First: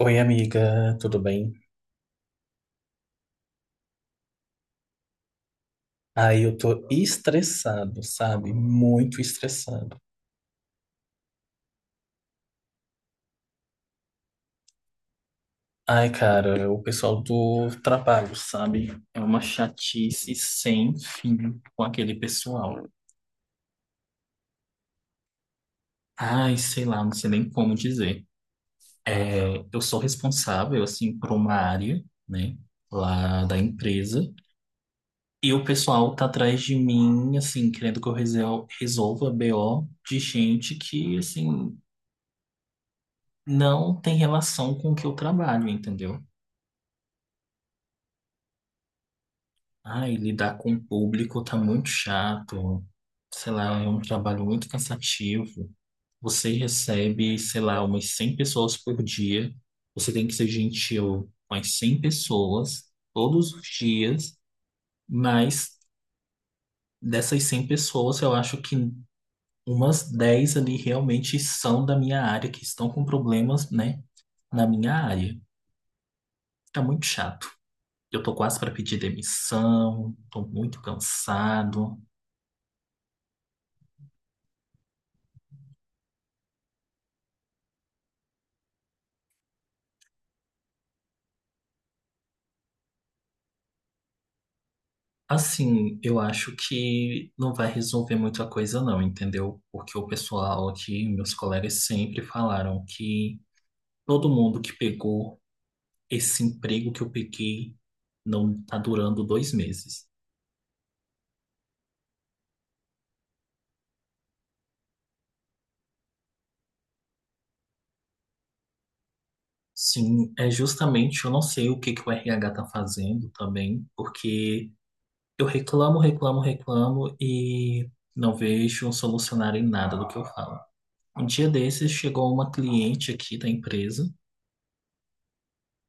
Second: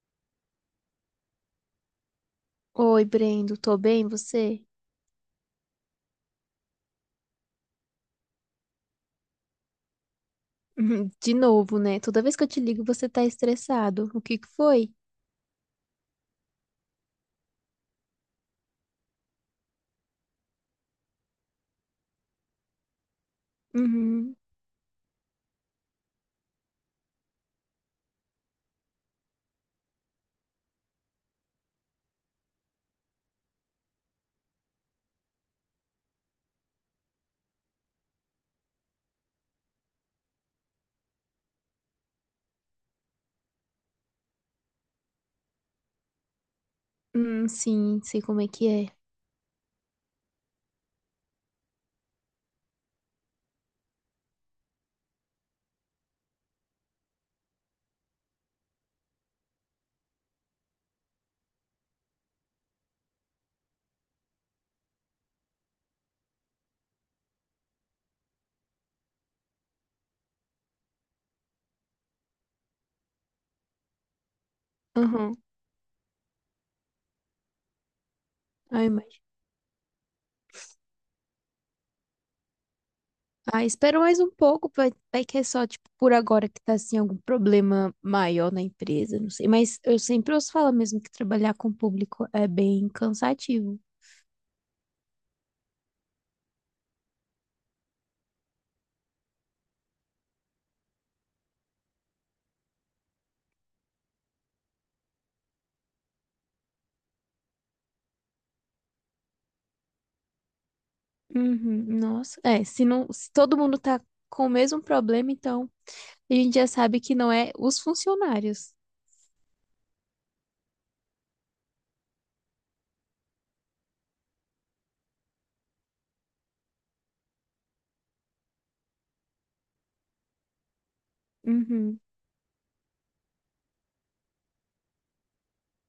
Oi, amiga, tudo bem? Oi, Brendo, tô bem, você? Aí eu tô estressado, sabe? Muito estressado. Uhum. De novo, né? Toda vez que eu te ligo, você tá estressado. O que que foi? Ai, cara, o pessoal do trabalho, sabe? É uma chatice sem fim com aquele pessoal. Uhum. Ai, sei lá, não sei nem como dizer. É, eu sou responsável, assim, por uma área, né? Lá da empresa. E o pessoal tá atrás de mim, assim, querendo que resolva BO de gente que, assim, não tem relação com o que eu trabalho, entendeu? Sim, sei como é que é. Ai, lidar com o público tá muito chato. Sei lá, é um trabalho muito cansativo. Você recebe, sei lá, umas 100 pessoas por dia. Você tem que ser gentil com as 100 pessoas todos os dias, mas dessas 100 pessoas, eu acho que umas 10 ali realmente são da minha área, que estão com problemas, né, na minha Uhum. área. Tá muito chato. Eu tô quase para Ai, pedir imagino. demissão, tô muito cansado. Ah, espera mais um pouco, vai, vai que é só, tipo, por agora que tá, assim, algum problema maior na empresa, não sei. Mas eu sempre ouço falar mesmo que trabalhar com o público é bem cansativo. Assim, eu acho que não vai resolver muita coisa não, entendeu? Porque o pessoal aqui, meus colegas sempre falaram que todo mundo que pegou esse emprego que eu peguei não tá durando dois meses. Uhum. Nossa, é, se não, se todo mundo tá com o mesmo problema, então a gente já sabe que não é os funcionários. Sim, é justamente, eu não sei o que que o RH tá fazendo também, porque eu reclamo, reclamo, reclamo e não vejo solucionar em nada do que eu falo. Um dia desses Uhum. chegou uma cliente aqui da empresa,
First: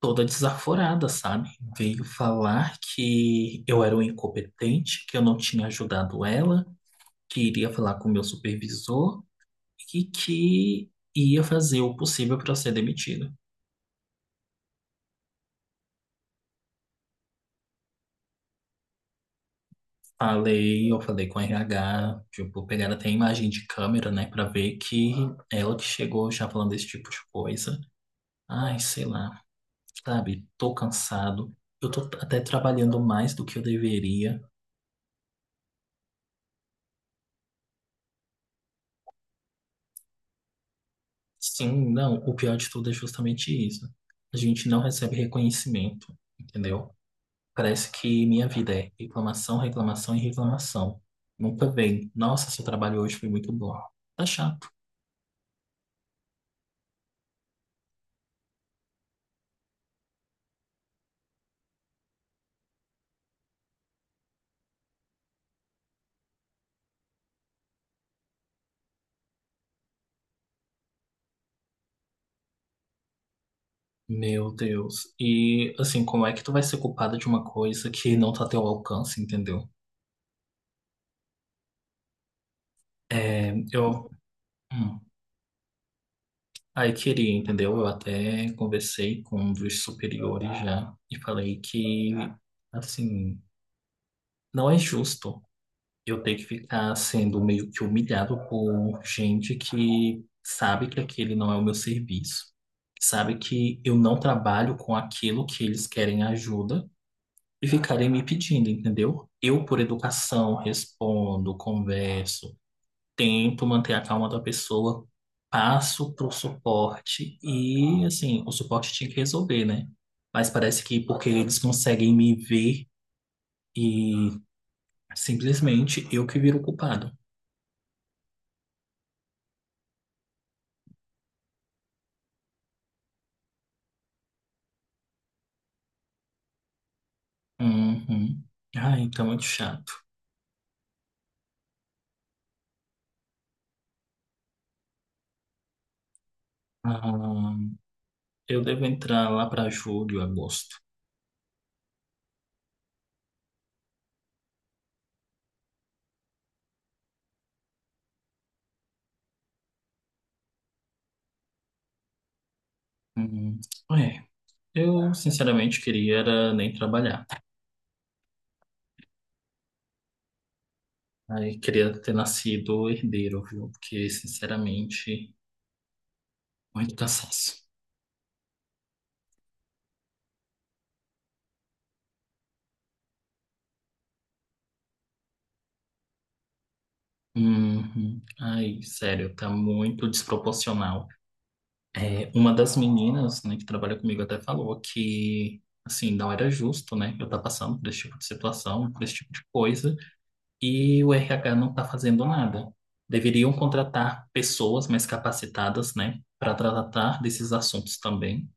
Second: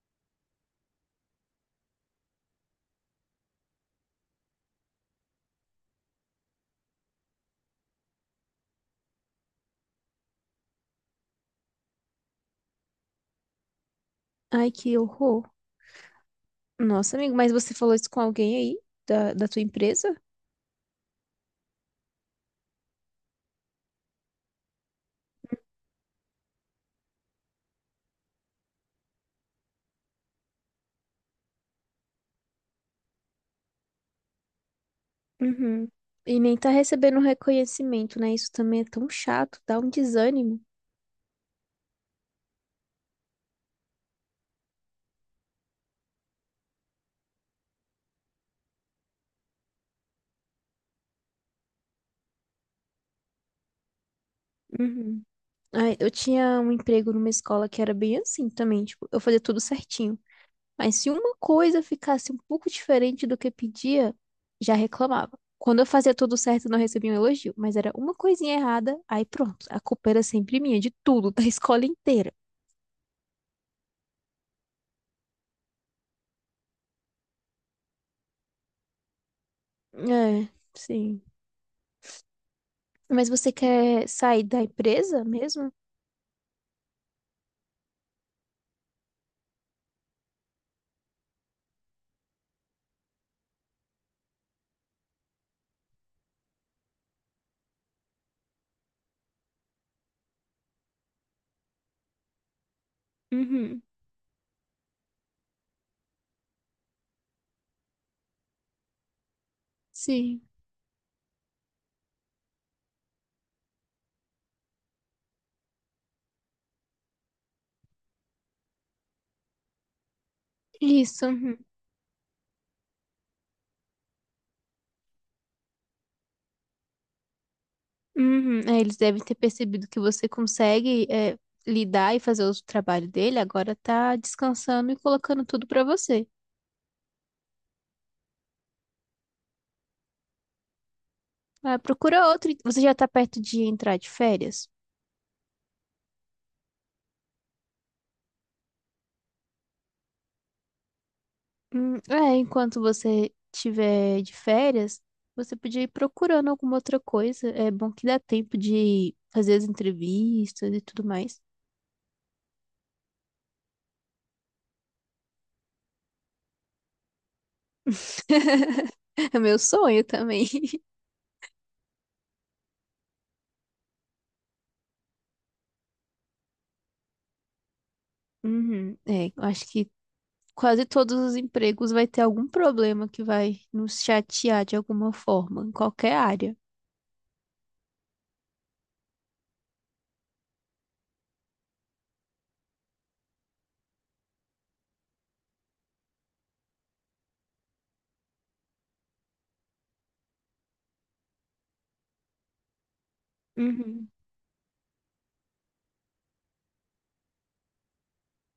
toda desaforada, sabe? Veio falar que eu era um incompetente, que eu não tinha ajudado ela, que iria falar com o meu supervisor e que ia fazer o possível para eu ser demitido. Ai, que horror. Nossa, amigo, mas você falou isso com alguém aí da tua empresa? Falei, eu falei com o RH, tipo, pegaram até a imagem de câmera, né, para ver que ela que chegou já falando desse tipo de coisa. Ai, sei lá, sabe? Tô cansado. Eu tô até trabalhando mais do que eu deveria. Uhum. E nem tá recebendo reconhecimento, né? Isso também é tão chato, dá um desânimo. Sim, não, o pior de tudo é justamente isso. A gente não recebe reconhecimento, entendeu? Parece que minha vida é reclamação, reclamação e reclamação. Nunca vem: "Nossa, seu trabalho hoje foi muito bom." Tá chato. Uhum. Ai, eu tinha um emprego numa escola que era bem assim também, tipo, eu fazia tudo certinho. Mas se uma coisa ficasse um pouco diferente do que pedia, já reclamava. Quando eu fazia tudo certo, não recebia um elogio, mas era uma coisinha errada, aí pronto, a culpa era sempre minha, de tudo, da escola inteira. Meu Deus. E assim, como é que tu vai ser culpada de uma coisa que não tá a teu alcance, entendeu? É, sim. Mas você É, quer eu, sair da hum, empresa mesmo? aí queria, entendeu? Eu até conversei com um dos superiores já e falei que, assim, não é justo. Eu tenho que ficar sendo meio que humilhado por gente que sabe que aquele não é o meu serviço, sabe que Uhum. eu não trabalho com aquilo que eles querem ajuda e ficarem me pedindo, entendeu? Eu, por Sim. educação, respondo, converso, tento manter a calma da pessoa, passo pro suporte e, assim, o suporte tinha que resolver, né? Mas parece que Isso. porque eles Uhum. conseguem me ver e simplesmente eu que viro o culpado. Uhum. É, eles devem ter percebido que você consegue, é, lidar e fazer o trabalho dele. Agora tá descansando e colocando tudo pra você. Uhum. Ah, então é muito chato. Ah, procura outro. Você já tá perto de entrar de férias? Ah, eu devo entrar lá para julho, agosto. É, enquanto você tiver de férias, você podia ir procurando alguma outra coisa. É bom que dá tempo de fazer as entrevistas e tudo mais. Hum, é, eu sinceramente queria era nem trabalhar. É meu sonho também. Aí queria ter nascido herdeiro, viu? Porque, sinceramente, muito cansaço. Uhum. É, eu acho que quase todos os empregos vai ter algum problema que vai nos chatear de alguma forma, em qualquer área. Uhum. Ai, sério, tá muito desproporcional. É, uma das meninas, né, que trabalha comigo até falou que, assim, não era justo, né, eu estar passando por esse tipo de situação, por esse tipo de coisa, e o RH não está fazendo nada. Deveriam Uhum. contratar pessoas mais capacitadas, né, para tratar desses assuntos também,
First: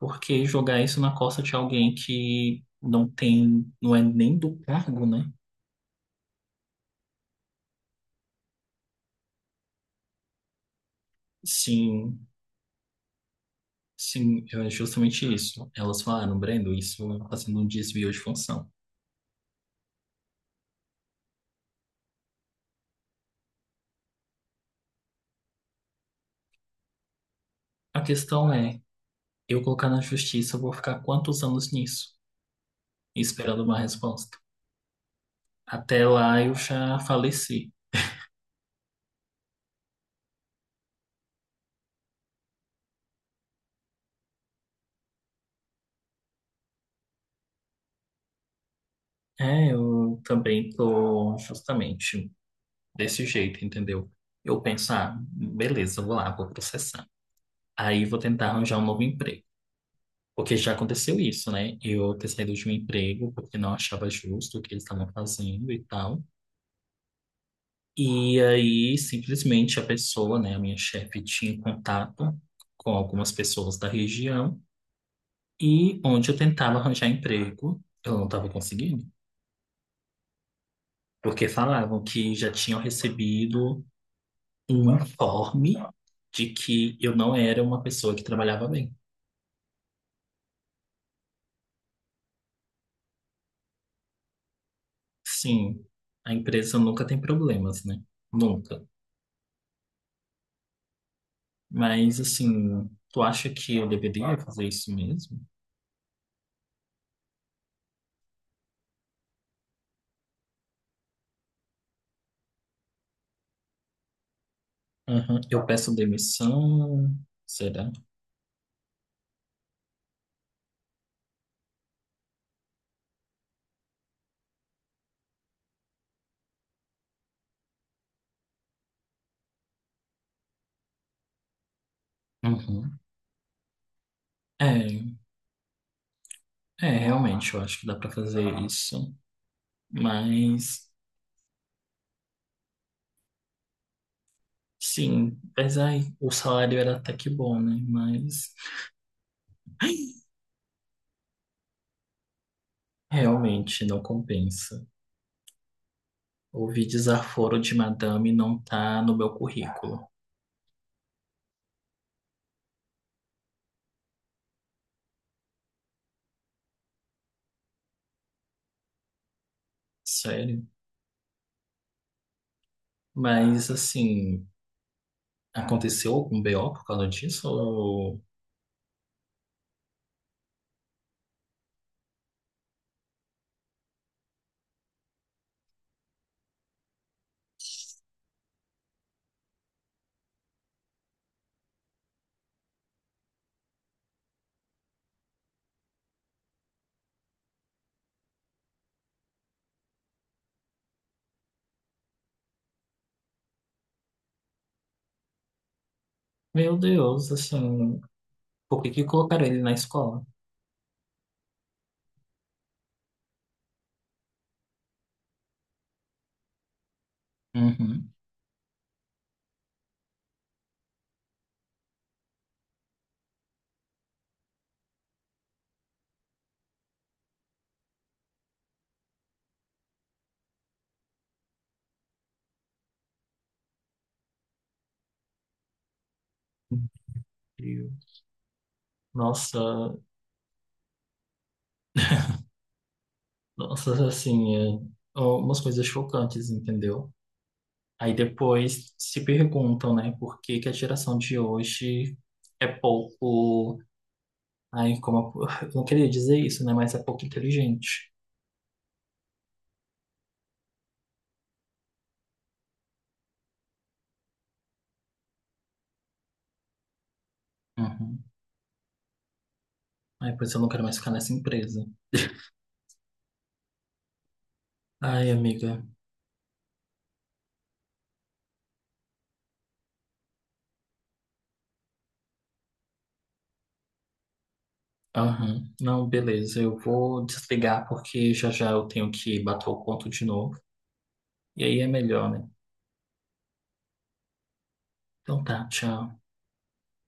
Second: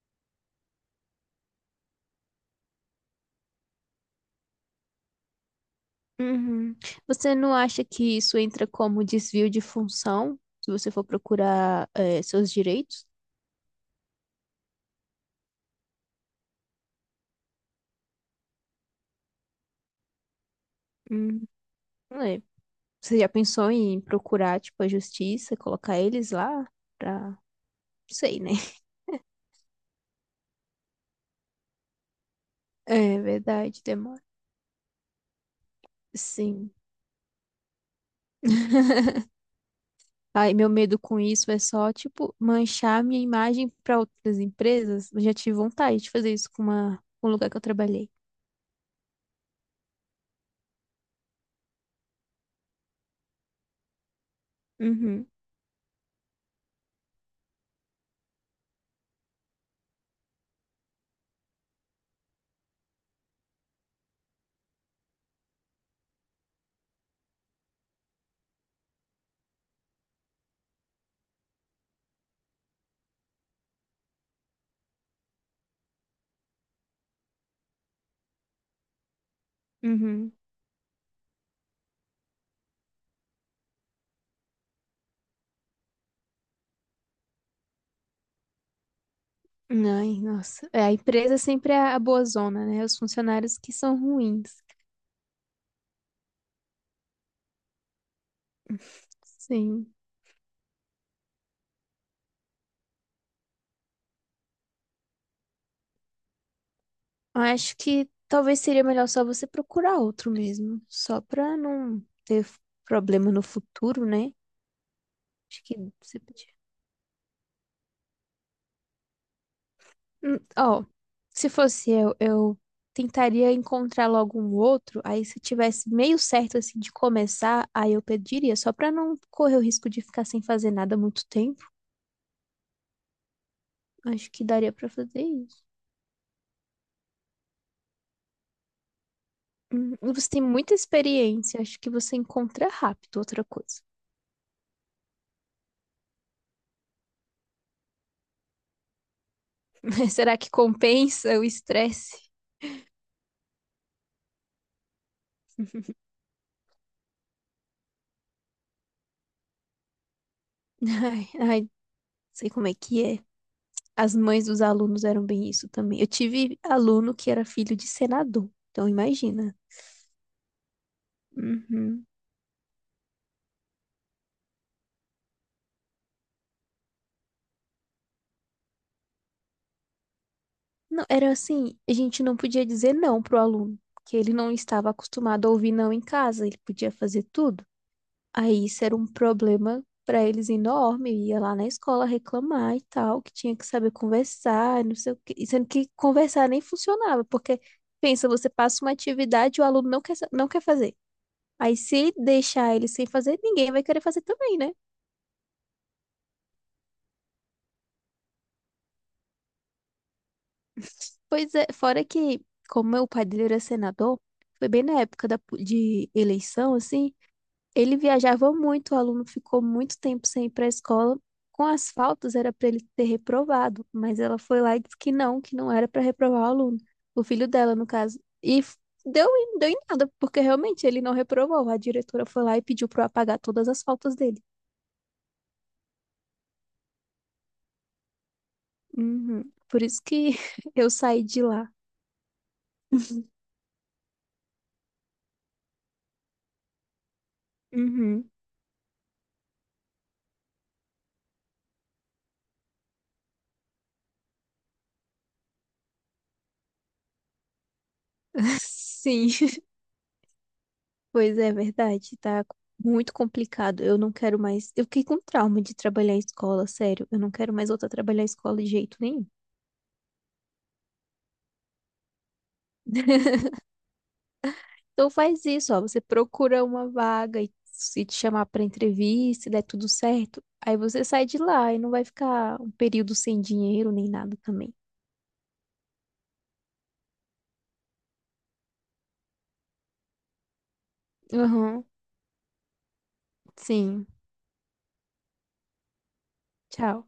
porque jogar isso na costa de alguém que não tem, não é nem do cargo, né? Uhum. Você não acha que isso entra como desvio de função, se você for procurar, Sim, seus direitos? sim, é justamente isso. Elas falaram: "Brendo, isso está sendo um desvio de função." Hum, não é. Você já pensou em procurar, tipo, a justiça, colocar eles lá pra... Não A sei, né? questão é, eu colocar na justiça, eu vou ficar quantos anos nisso, É esperando uma verdade, demora. resposta? Até lá eu Sim. já faleci. Ai, meu medo com isso é só, tipo, manchar minha imagem para outras empresas. Eu já tive vontade de fazer isso com uma, com um lugar que eu trabalhei. É, eu também tô justamente desse jeito, entendeu? Eu penso: "Ah, Uhum, beleza, vou lá, vou processar." Aí vou tentar arranjar um novo emprego. Porque já aconteceu isso, né? Eu ter saído de um emprego porque não achava justo o que eles estavam fazendo e tal. E aí, simplesmente, a pessoa, né, a minha chefe, tinha contato com algumas pessoas da região e onde eu tentava arranjar emprego, eu não estava conseguindo. uhum. Porque falavam que já tinham recebido um informe de que eu não era uma pessoa que trabalhava bem. Ai, nossa. É, a empresa sempre é a boa zona, né? Os funcionários que são ruins. Sim, a empresa nunca tem problemas, né? Nunca. Sim. Mas, assim, tu acha que eu deveria fazer isso mesmo? Eu acho que talvez seria melhor só você procurar outro mesmo, só pra não ter problema no futuro, né? Aham. Acho Eu que peço você podia. demissão, será? Ó, se fosse eu tentaria encontrar logo um outro. Aí, se tivesse meio certo assim de começar, aí eu pediria, só pra não correr o risco de ficar sem fazer nada há muito tempo. Uhum. Acho que daria pra É, fazer isso. é, realmente, eu acho que dá pra fazer isso. E você tem muita Mas, experiência, acho que você encontra rápido outra coisa. sim, mas aí, o salário era até que bom, né? Mas Mas será que compensa o estresse? realmente não compensa. Ouvir desaforo de madame não tá no meu currículo. Ai, ai, sei como é que é. As mães dos alunos eram bem isso também. Eu tive aluno que era filho de senador, então imagina. Sério? Uhum. Mas, assim, aconteceu algum BO por causa disso? Ou... Não, era assim, a gente não podia dizer não pro aluno, que ele não estava acostumado a ouvir não em casa, ele podia fazer tudo. Aí isso era um problema para eles enorme, eu ia lá na escola reclamar e tal, que tinha que saber conversar, não sei o quê, e sendo que conversar nem funcionava, porque pensa, você passa uma atividade e o aluno não quer, não quer fazer. Aí se deixar ele sem fazer, ninguém vai querer fazer também, né? Meu Deus, assim, por que que colocaram ele na escola? Pois é, fora que, como meu pai dele era senador, foi bem na época da, de eleição, assim, ele Uhum. viajava muito, o aluno ficou muito tempo sem ir para a escola. Com as faltas era para ele ter reprovado, mas ela foi lá e disse que não era para reprovar o aluno, o filho dela, no caso. E deu, deu em nada, porque realmente ele não reprovou. A diretora foi lá e pediu para apagar todas as faltas dele. Incrível. Uhum. Nossa, Por isso que eu saí de lá. nossa, assim, é um, umas coisas chocantes, entendeu? Aí Uhum. depois se perguntam, né, por que que a geração de hoje é pouco. Ai, como, eu não queria dizer isso, né, mas é pouco inteligente. Sim. Pois é, verdade, tá muito complicado. Eu não quero mais. Eu fiquei com trauma de trabalhar em escola, sério. Eu não quero mais voltar a trabalhar Uhum. em escola de jeito nenhum. Ai, pois eu não quero mais ficar nessa empresa. Então Ai, faz isso, ó. amiga. Você procura uma vaga e se te chamar pra entrevista, se der tudo certo, aí você sai de lá e não vai ficar um período sem dinheiro nem nada também. Aham. Não, beleza. Eu vou desligar porque já já eu tenho que bater o ponto de novo. E aí Aham, é melhor, né? sim. Então tá, tchau. Tchau.